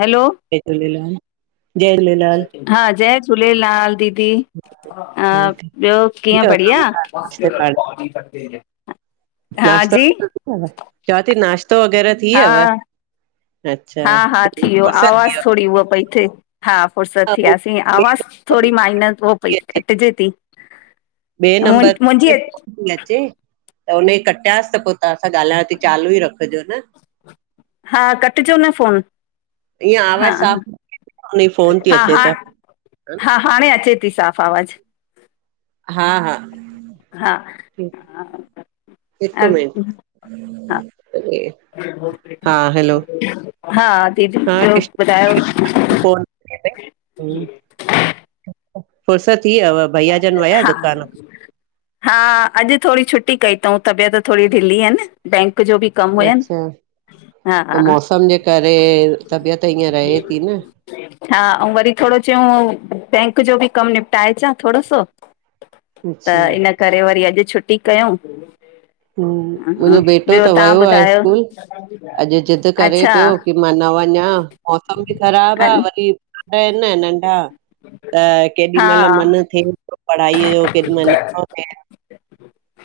Hello जय झूलेलाल -जय झूलेलाल जय झूलेलाल दीदी हा ठीक ॿियो कीअं? आ कम बढ़िया कार नाश्ते पाणी हा नाश्तो जी चवां थी, नाश्तो वग़ैरह थी हा तव? हा -हा थी वियो आवाज़ थी थोरी उहा पई थिए। हा फ़ुर्सत थी वियव? यासीं, आवाज़ थोरी माइनर हो पई कटिजे थी। ॿिए मु नंबर मुंहिंजी ते फोन थी अचे, त हुन जी कटियासि त पोइ तव्हांसा ॻाल्हायां थी चालू ई रखजो न। हा, कटिजो न फ़ोन ईअं आवाज़ हा-हा। साफ़ हुनजी फोन थी हा अचे -हा, त हा हाणे अचे थी साफ़ु आवाज़ु। हा- हा हा हा हिकु मिंट ह अरे! हा दीदी! ॿियो ॿुधायो फ़ोन फुर्सत थी यव भइया जन विया हा दुकान? हा, अॼु थोरी छुटी कई तऊं तबियत थोरी ढीली हुयन बैंक जो बि कमु हुयनि अच्छा त हा मौसम जे करे तबियत ईअं रहे थी न। हा ऐं वरी थोरो चयऊ, बैंक जो बि कमु निपटाए अचां थोरो सो त अच्छा इन करे वरी अॼु छुटी कयूं। ह हा, मुंहिंजो बेटो ॿियो त तव्हां वियो आहे ॿुधायो स्कूल, अॼु ज़िदु करे अच्छा पियो की मा नवञा मौसम बि ख़राबु आ वरी ॿार आहिनि न नंढ़ा त केॾी हा महिल मन थिए थो पढ़ाईअ जो, केॾी महिल नथो थिए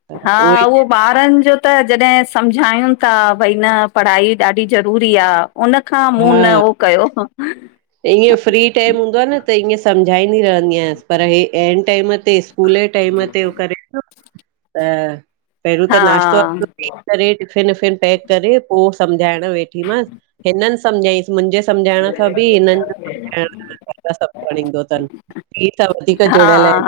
त हा ई उहो ॿारनि जो त जॾहिं सम्झायूं था भई न पढ़ाई ॾाढी ज़रूरी आ उन खां मूं हा न उहो कयो। ईअं फ्री टाइम हूंदो आहे न त ईअं सम्झाईंदी रहंदी आयांसि पर हे ऐं टाइम ते स्कूल जे टाइम तेहो करे पियो त, पहिरियों त हा नाश्तो -वाश्तो ॾेई करे टीफिन पैक करे पो सम्झाइण वेठी मास, हिननि समझायस मुंहिंजे समझाइण खां बि बि हिननि जो सभु खणीं ईदो अथनि [inaudible] इहे त वधीक हा जुड़ियल आहिनि।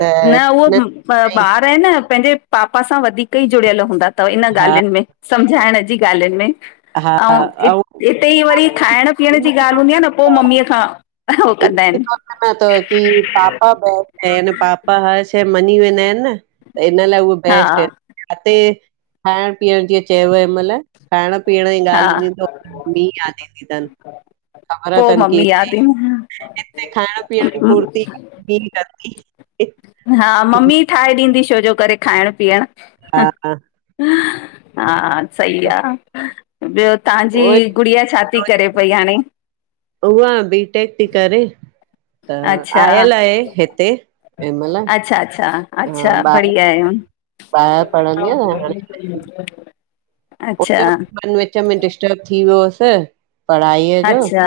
त न उहो हिननि ॿार आहे न पंहिंजे पापा सां वधीक ई जुड़ियल हूंदा तव इन हा ॻाल्हियुनि में सम्झाइण जी ॻाल्हियुनि में। हा अउं इ ऐं हिते ई वरी खाइण पीअण जी ॻाल्हि हूंदी आ न पो मम्मीअ खां हो कंदा आहिनि सच तव की पापा ब आहिनि, पापा हर शइ मञी वेंदा आहिनि न। त इन लाइ उहे हा बेस्ट आहिनि, इते खाइण पीअण जीअं चयव हिन महिल खाइण पीअण जी हा ॻाल्हि हूंदी त मम्मी यादि ईंदी तनि। ख़बर पोइ अथनि की मम्मी हिते याद ईंदी हिते खाइण पीअण जी पूर्ती, हिय ही कंदी। हा मम्मी ठाहे ॾींदी छोजो करे खाइणु पीअणु। हा हा हा सही आहे। आ, ॿियो उहो ई तव्हांजी गुड़िया छा ती? चरे पई हाणे उहा बीटेक ती, करे त अच्छा आयल आहे हिते ऐं महिल अच्छा अच्छा अच्छा, बढ़िया आहे। ॿाहिर पढ़ंदिया न हाणे [unintelligible] अच्छा उते मन विच में डिस्टब थी वियो हुसि पढ़ाई य जो अच्छा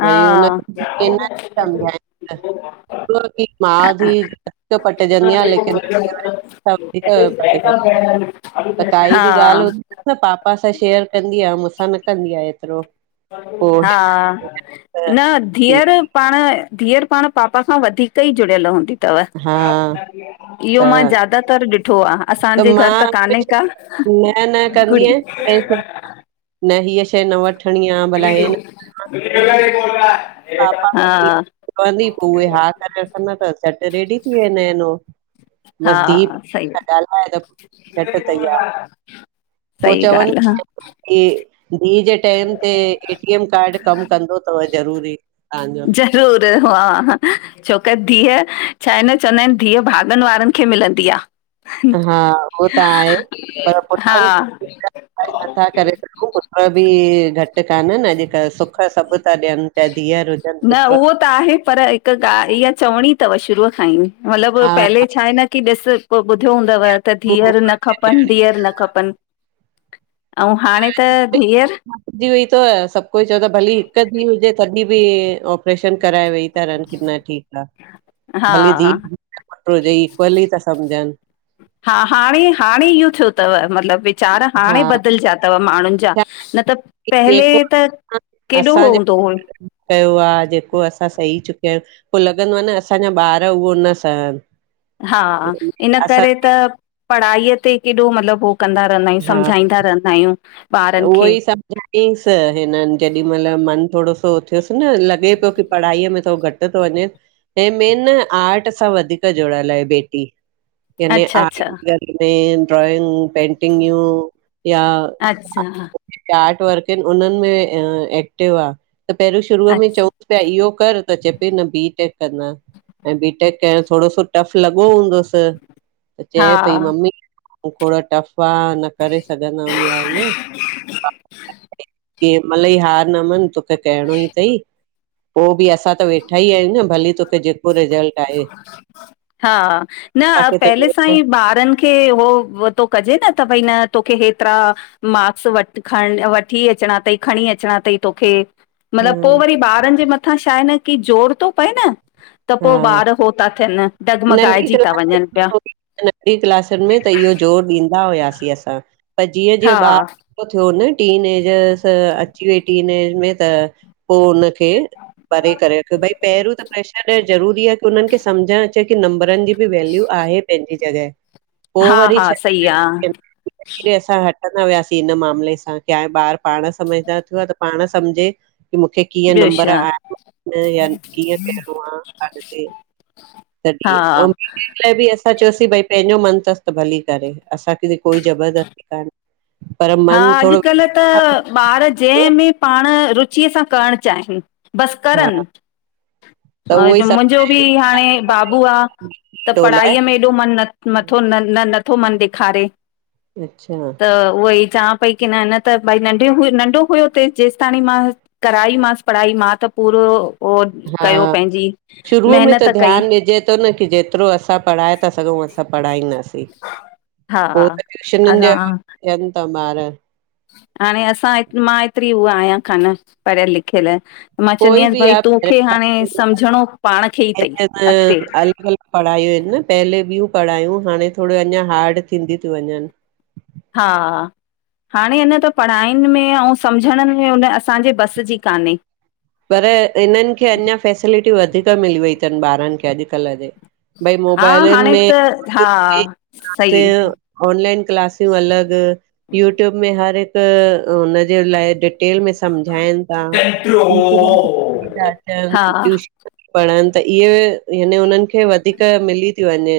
हा वरी हुन खेन समझाईंदा [unintelligible] माउ थीअ पटिजंदी आहेय, लेकिन सब वधीक पटजंदी तन, त काई ॿि हा ॻाल्हि हूंदी न पापा सां शेयर कंदी आ मूसां न कंदी आ एतिरो हा पोइ न की धीअरु पाण, धीअरु पाण पापा खां वधीक ई जुड़ियल हूंदी तव हा त इहो मां ज्यादातर ॾि ठो आ असांजे घरु मां त काने हमेशा का न न कंदी आहियां गुड़िया न हींअ शेह न वठणी आ भला हेन पापा खे हा चवंदी पो उहे हा करे रखंदा, त झट रेडी थी वेंदा इन हो हा बसि धीउ सई आ ॻाल्हाए त झटि तई आ सई ॻाल्हि आ कि धीअ जे टेम ते ए टी एम कार्ड कमु कंदो तवु जरूरी तव्हांजो रूरु ह हा हा छोक धीअ, छा एन चवंदा इन धीअ भाॻनि वारनि खे़ मिलंदी आ हा, उहो त आहे पर हा पुट्रन खे नथा करे सघूं पुट बि घटि कान न अॼुकल्ह सुख सभु ता ॾियन प्या धीअर हुजनि न पुट उहो त आहे पर हिकु ॻाल्हि इह चवणी तव शुरू खां ई मतलबु हा पहले छा आहे न की ॾिस पो ॿुधो हूंदव त धीअर न खपनि, धीअर न खपनि अउ हाणे त धीअर धी हुई तव सभु कोई चंवदो आ भली हिकु धीअ हुजे तॾहिं बि औ ऑपरेशन कराए वेइ ता रहनि न ठीकु आ, हा भलीे धीउ पतो हुजे इक्वली ता समझनु हा हाणे, हाणे इयो थियो तव मतलबु विचार हाणे हा बदिलजिया तव माण्हुनि जा छा न त आहे पहले जेको त केॾो असां हो जेको हूंदो हो कयो आ जेको असां सही चुकिया यूं पो लॻंदो आन असांजा ॿार उह न सहन हा इन करे त पढ़ाईअ ते केॾो मतलब हो कंदा रहंदा आयूं हा समझाईंदा रहंदा आयूं। त उवई समझाईंनस हिनन खे जेॾी मल मन थोरो सो थियुस न लॻे तो कि पढ़ाई में थोरो घट तो वञे, हे मेन न आर्ट सां वधीक जुड़ियल आहे बेटी याने अच्छा अच्छा आर्ट घर मेन ड्राईंग, पेंटिंगयूं या अच्छा हा इते आर्ट वर्क हिन उनन में अ एक्टिव आ त पहिरियू शुरू में अच्छा चऊं त इयो कर त चए पेई न बी टेक कना ऐं बीटेक कए थोरो सो टफ़ लॻो हूंदस त चए पई हा मम्मी थोरा टफ़ आ, न करे सघंदम या ईअं किह हिमल ई हार न मन तोखे कहणो ई थई पो ॿि असां वेठा ई एन न, भली तोखे जेको रिज़ल्ट आहे। हा, न पहले सां ई ॿारन खे हों, व तो कजे न त भई न तोखे हेतरा माक्स वठ खण वठी अचणा तई, खणी अचणा तई तोखे। हा मतलब, पो वरी ॿारन जे मथां छाहे न की जोर तो पए न। त पो हा ॿार हो ता थियन नंढी [unintelligible] क्ल नंढी क्लासन में त इयो जो ॾौ ॾिदा हुआसीं असां, पर जीअं जीअं हा ॿार थीयो न टिनएजर्स त, अची वई टीनएज में त पो हुनखे, परे करे रखयो भई पहरियों त प्रेशर ॾियणु ज़रूरी आह की उनंखे सम्झण अचे कि नमबरन जी बि वैल्यू आहे पंहजी जॻह। पो हा वरी हा छॾ सही आहे [unintelligible] असां हट कंदा वियासीं इन मामले सां, की हाणे ॿार पाण सम्झदार थियो आह त पाण सम्झे की मूंखे कीअं ॿियो नंबर छा आ [unintelligible] या कीअं त्वहांं अगते हा तॾीअ [unintelligible] इन लाइ बि असां चयोसि भई पेंजो मन तस त भली करे, असांखे बि कोई ज़बरदस्ती कान्हे। पर हा मन थोरो अॼकल्ह त ॿार जंह में पाण रुचीअ सां करण चाहिन, बस हा करन। त उहो ई [unintelligible] सभु मुंजो बि हाणे बाबू आह, त लाइ पढ़ाईअ में ॾो मन, न नथो, न न नथो मन ॾेखारे। अच्छा त उहोई चवां पई की न, न त भई नंढे हुय नंढो हुयो तेस जेस ताणी मां कराई मांस पढ़ाई मां त पूरो ओ हा कयो पंहिंजी, शुरूअ में महनत कई। ध्यानु ॾिजे त न की जेतरो असां पढ़ाए था सघूं असां पढ़ाईंदास। हा पो त ट्यूशनन जे असां हवाले थियन था ॿार। हाणे असां मां एतरी उहा आयां कान, पढ़यल लिखियल। मां चवंदी कोई आयस बि भाई आहे तोखे हाणे समझणो पाण खे ई तई अॻते। अलॻि अलॻि पढ़ायूं ईन न पहले ॿियूं पढ़ायूं, हाणे थोॾे अञा हार्ड थींदि थियूं वञन। हा। हाणे हिन् त पढ़ाइन में अऊं सम्झण में उन असांजे बस जी कान्हे। पर हिननिखे अञा फैसिलिटी वधीक मिली वई थनि, ॿारनि खे अॼुकल्ह जे। भई हा मोबाइलनि हाणे में त [unintelligible] हा ब सही में ऑनलाइन क्लासियूं अलॻि, यूट्यूब में हर त हुनजे लाइ डिटेल में सम्झाइनि ता [unintelligible] ट थ हा अचनि पढ़नि त इहे याने उननि खे वधीक मिली थी वञेनि,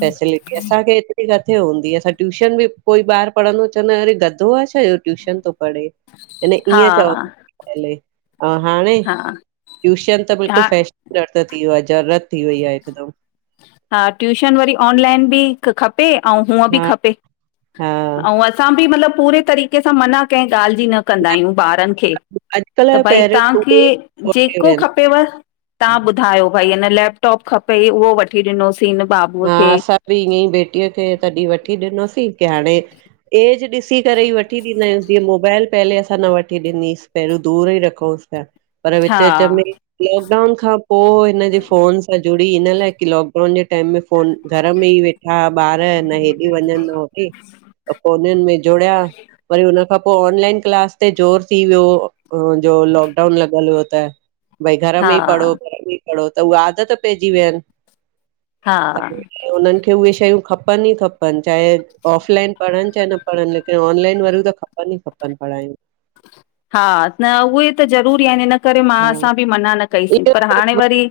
फैसिलिटी असांखे एतिरी काथे किथे हूंदी हुई, असां ट्यूशन बि कोई ॿार पढ़ंदो हो चवंदा हा अरे गधो आहे छा जो ट्यूशन तो पढ़े। हा हले ऐं हाणे, हा टूशन त हा बिल्कुलु फैशन [unintelligible] थी वियो आहे, ज़रूरत थी वई आहे हिकदमि हा ट्यूशन वरी ऑनलाइन बि त खपे, अऊ हूअं बि हा खपे, हा अऊ असां बि मतिलबु पूरे तरी कि असां मना कहिं ॻाल्हि जी न कंदा आहियूं ॿारन खे। त अॼुकल्ह भई पेरेंट्स तव्हांखे उहे ई मोटिव जेको आहिनि खपेव, तव्हां ॿुधायो। भई हिन लैपटॉप खपई, उहो वठी ॾिनोसींन बार हा असां बि ईअं ई बेटीअ खे तॾहिं वठी ॾिनोसीं, की हाणे एज ॾिसी करे ई वठी ॾींदा आहिनि, जीअं मोबाइल पहले असां न वठी ॾिनीसि, पहिरियों दूर ई रखूंसि पिया, पर हा विच-विच में लॉकडाउन खां पोय हिन जे फ़ोनु सज्जो ॾींह, हिन लाइ की लॉकडाउन जे टाइम ‌में फोन घर में ई वेठा ॿारु, न हेॾे वञनि होॾै अ फ़ोनुनि में जुड़िया वरी हुन खां पो ऑनलाइन क्लास ते जोर थी वियो, हुनजो लॉकडाउन ल ॻल वताए भई, घर में हा ई पढ़ो, घर में ई पढ़ो त उ आदत पंहिंजी वियनि हा उन्हनि खें उहे शेयूं खपनि ई खपनि चाहे ऑफलाइन पढ़नि चाहे न पर लेकिन ऑनलाइन वारियूं त खपनु ई खपनि पढ़ाइन हा न उवे त जरूरी आहिनन करे मां हा असां बि मना न कईसीं, इहो पर हाणे त वरी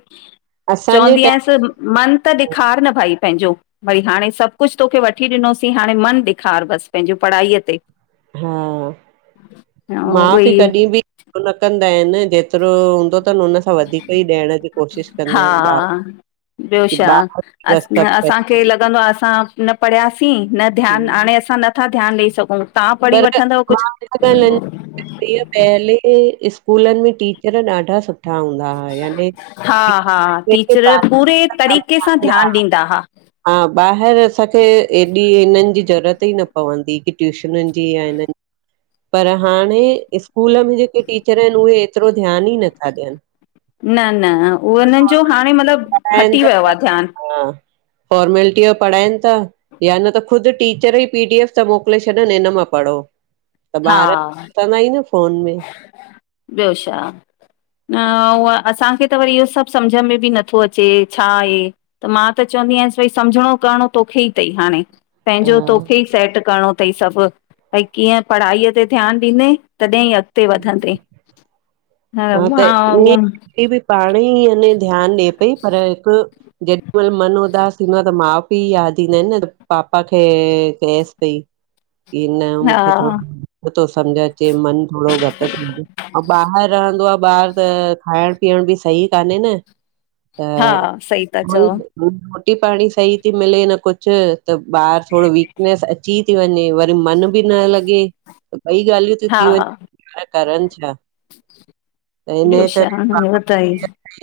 असांजे चवंदी टाइम आयसि मन त ॾेखार न भई पंहिंजो वरी हाणे सभु कुझु तोखे वठी ॾिनोसीं, हाणे मन ॾेखार बसि पंहिंजो पढ़ाईअ ते। हा माउ- उहोई पीउ कॾहिं बि न कंदा आहिनि। जेतिरो हूंदो अथनि उनखां वधीक ई ॾियण जी कोशिशि कंदा हा आहिनि ॿार ॿियो ी ब सभ [inaudible] लगंदो आ, असां न पढ़ियासीं न ध्यानु हाणे असां नथा ध्यानु ॾेई सघूं। तव्हां पढ़ी पर वठंदव कुझु मां पहिले स्कूलनि में टीचर ॾाढा सुठा मठा हूंदा ह याने, [inaudible] हा हा टीचर पूरे तरीक़े सां ध्यानु ॾींदा हा हा ॿाहिरि असांखे एॾी हिननि जी ज़रूरत ई न पवंदी की ट्यूशनुनि जी जीअ हिन पर हाणे स्कूल में जेके टीचर आहिनि उहे एतिरो ध्यानु ई नथा ॾियनि। न -न उहो हिननि जो हाणे मतलबु हटी बसि फॉर्मेलिटी पढ़ाइनि था वियो त आहे ध्यानु। हा फॉर्मेलिटी जो पढ़ाइनि था, या न त ख़ुदि टीचर ई पी डीएफ था मोकिले छॾनि हिन मां पढ़ो त हा ॿार कंदा ई न फ़ोन में ॿियो शा। न उहा असांखे त वरी इहो सभ समझ में बि नथो अचे छा आहे? त मां त चवंदी आयांस भई समझणो करणो तोखे ई तई हाणें। पंहिंजो हा तोखे ई सेट करणों तई सभ। भई कीअं पढ़ाईअ ते ध्यान ॾींदे तॾहिं अगते वधंदे हा [unintelligible] पाणे ई याने ध्यान ॾे पई पर हिक जेॾीमल मन उदास थींदो आह त मा पी याद ईंदा आहिन न पापा खे चएस पई। इ न हा मूंखे थोरो थो समझ अचे मन थोडो घट [unintelligible] ऐं ॿाहर रहंदो आह ॿार त खाएंण पीअण बि सही कान्हे न हा त सही था चओ उई रोटी पाणी सही थी मिले न कुछ त ॿार थोडो वीकनेस अची ती वञे वरी मन बी न लॻे ॿई ॻाल्हियूं हा [unintelligible] करन छा त हिनजे ॿियो छा करे ॿुधायो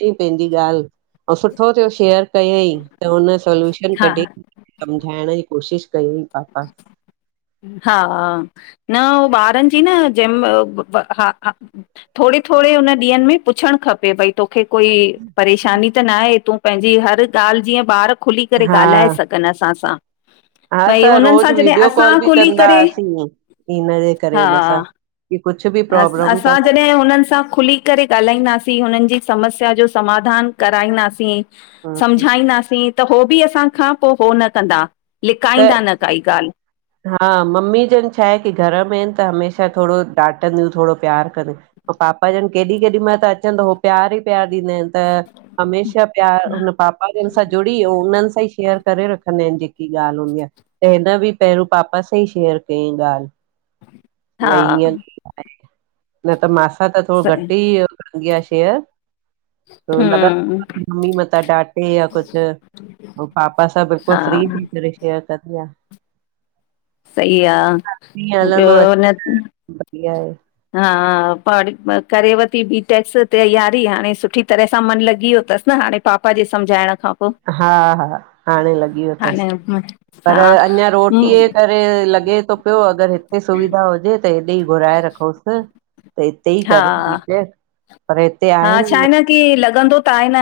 ई पंहिंजी ॻाल्ह ऐं सुठो थयो शेयर कयंई त हुन सोल्यूशन हा कॾयई समझायण जी कोशिश कंदी पापा हा न उह ॿारन जी न जेम हा हा थोडी थोडी हुन ॾींहंन में पुछण खपे भई तोखे कोई परेशानी त नाहे तूं पंहिंजी हर ॻाल्ह जीअं ॿार खुली करे हा ॻाल्हाए सघे। कन असां सां। हा भई असां हुनन सां रोज़ जॾी अ वीडियो कॉल बि कंदाअसीं हिन करे हुन सां की कुछ बी अ असां जॾहे हुनन सां खुली करे ॻाल्हाईंदासीं हुनन जी समस्या जो समाधान कराईंदासीं समझाईंदासीं त हो बी असांखां पो हो न कंदा। त लिकाईंदा न काई ॻाल्ह। हा मम्मी जन छा आहे की घर में ईन त हमेशा थोडो डाटंदियूं थोडो प्यार कंदियूं पो पापा ॼन केॾी केॾी माल त अचन त ओ प्यार ई प्यार ॾींदा आहिन त हमेशा ही प्यार हुन पापा जन सां जुड़ी ऐं उन्हन सां ई शेयर करे रखंदा आहिन जेकी ॻाल्ह हूंदी आह त हिन बी पेहरव पापा सां ई शेयर कईं ॻाल्ह हा भई हिंअं [unintelligible] न त मासां त थोडो सही, घट ई कंदी आह शेयर त हम्म लगत बी मतां ॾाडे [unintelligible] पो पापा सा बिल्कुल हा फ्री थी करे शेयर कंदी आ। सही आह ॿियो अचे न बढ़िया आहे। हा पांण करे वती बी टेक्स तैयारी हाणे सुठी तरह सां मन लॻी वयो तस न हाणें पापा जे समझाइण खां हा हा हाणे लॻी वयो हाणें [unintelligible] पर अञा रोटीअ जे करे लॻे तो पियो अगर हिते सुविधा हुजे त हितेई घुराए रखंउस त हिते ई हा करे ॾीद हा छा आहे न की लॻंदो त आहे न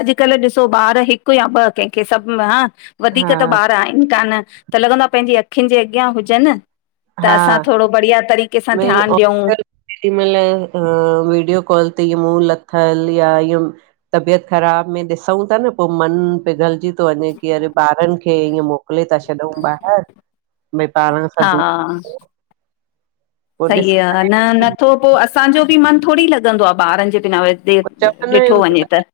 अॼुकल्ह ॾिसो ॿार हिक या ॿ कंहिंखे सभ हां वधीक हा त ॿार आहिन कान त लॻंदो आह पंहिंजी अखिंन जे अॻियां हुजन त हा असां थोड़ो बढ़िया तरी मेन औपचारिक केॾी महिलु वीडियो कॉल ते इ मुंहुं लथल या इअ तबियत ख़राब में ॾिसूऊं ता न, पोइ मन पिघल जी तो वञे की अरे ॿारनि खे ईअं मोकिले था छॾऊं ॿाहिरि, भई ॿारनि सां दूर हा पोइ ॾिस सही आ, न नथो पोइ असांजो बि मनु थोरी लॻंदो आ ॿारनि जे बिना वरी। चवंदा आहियूं ॾिठो वञे त।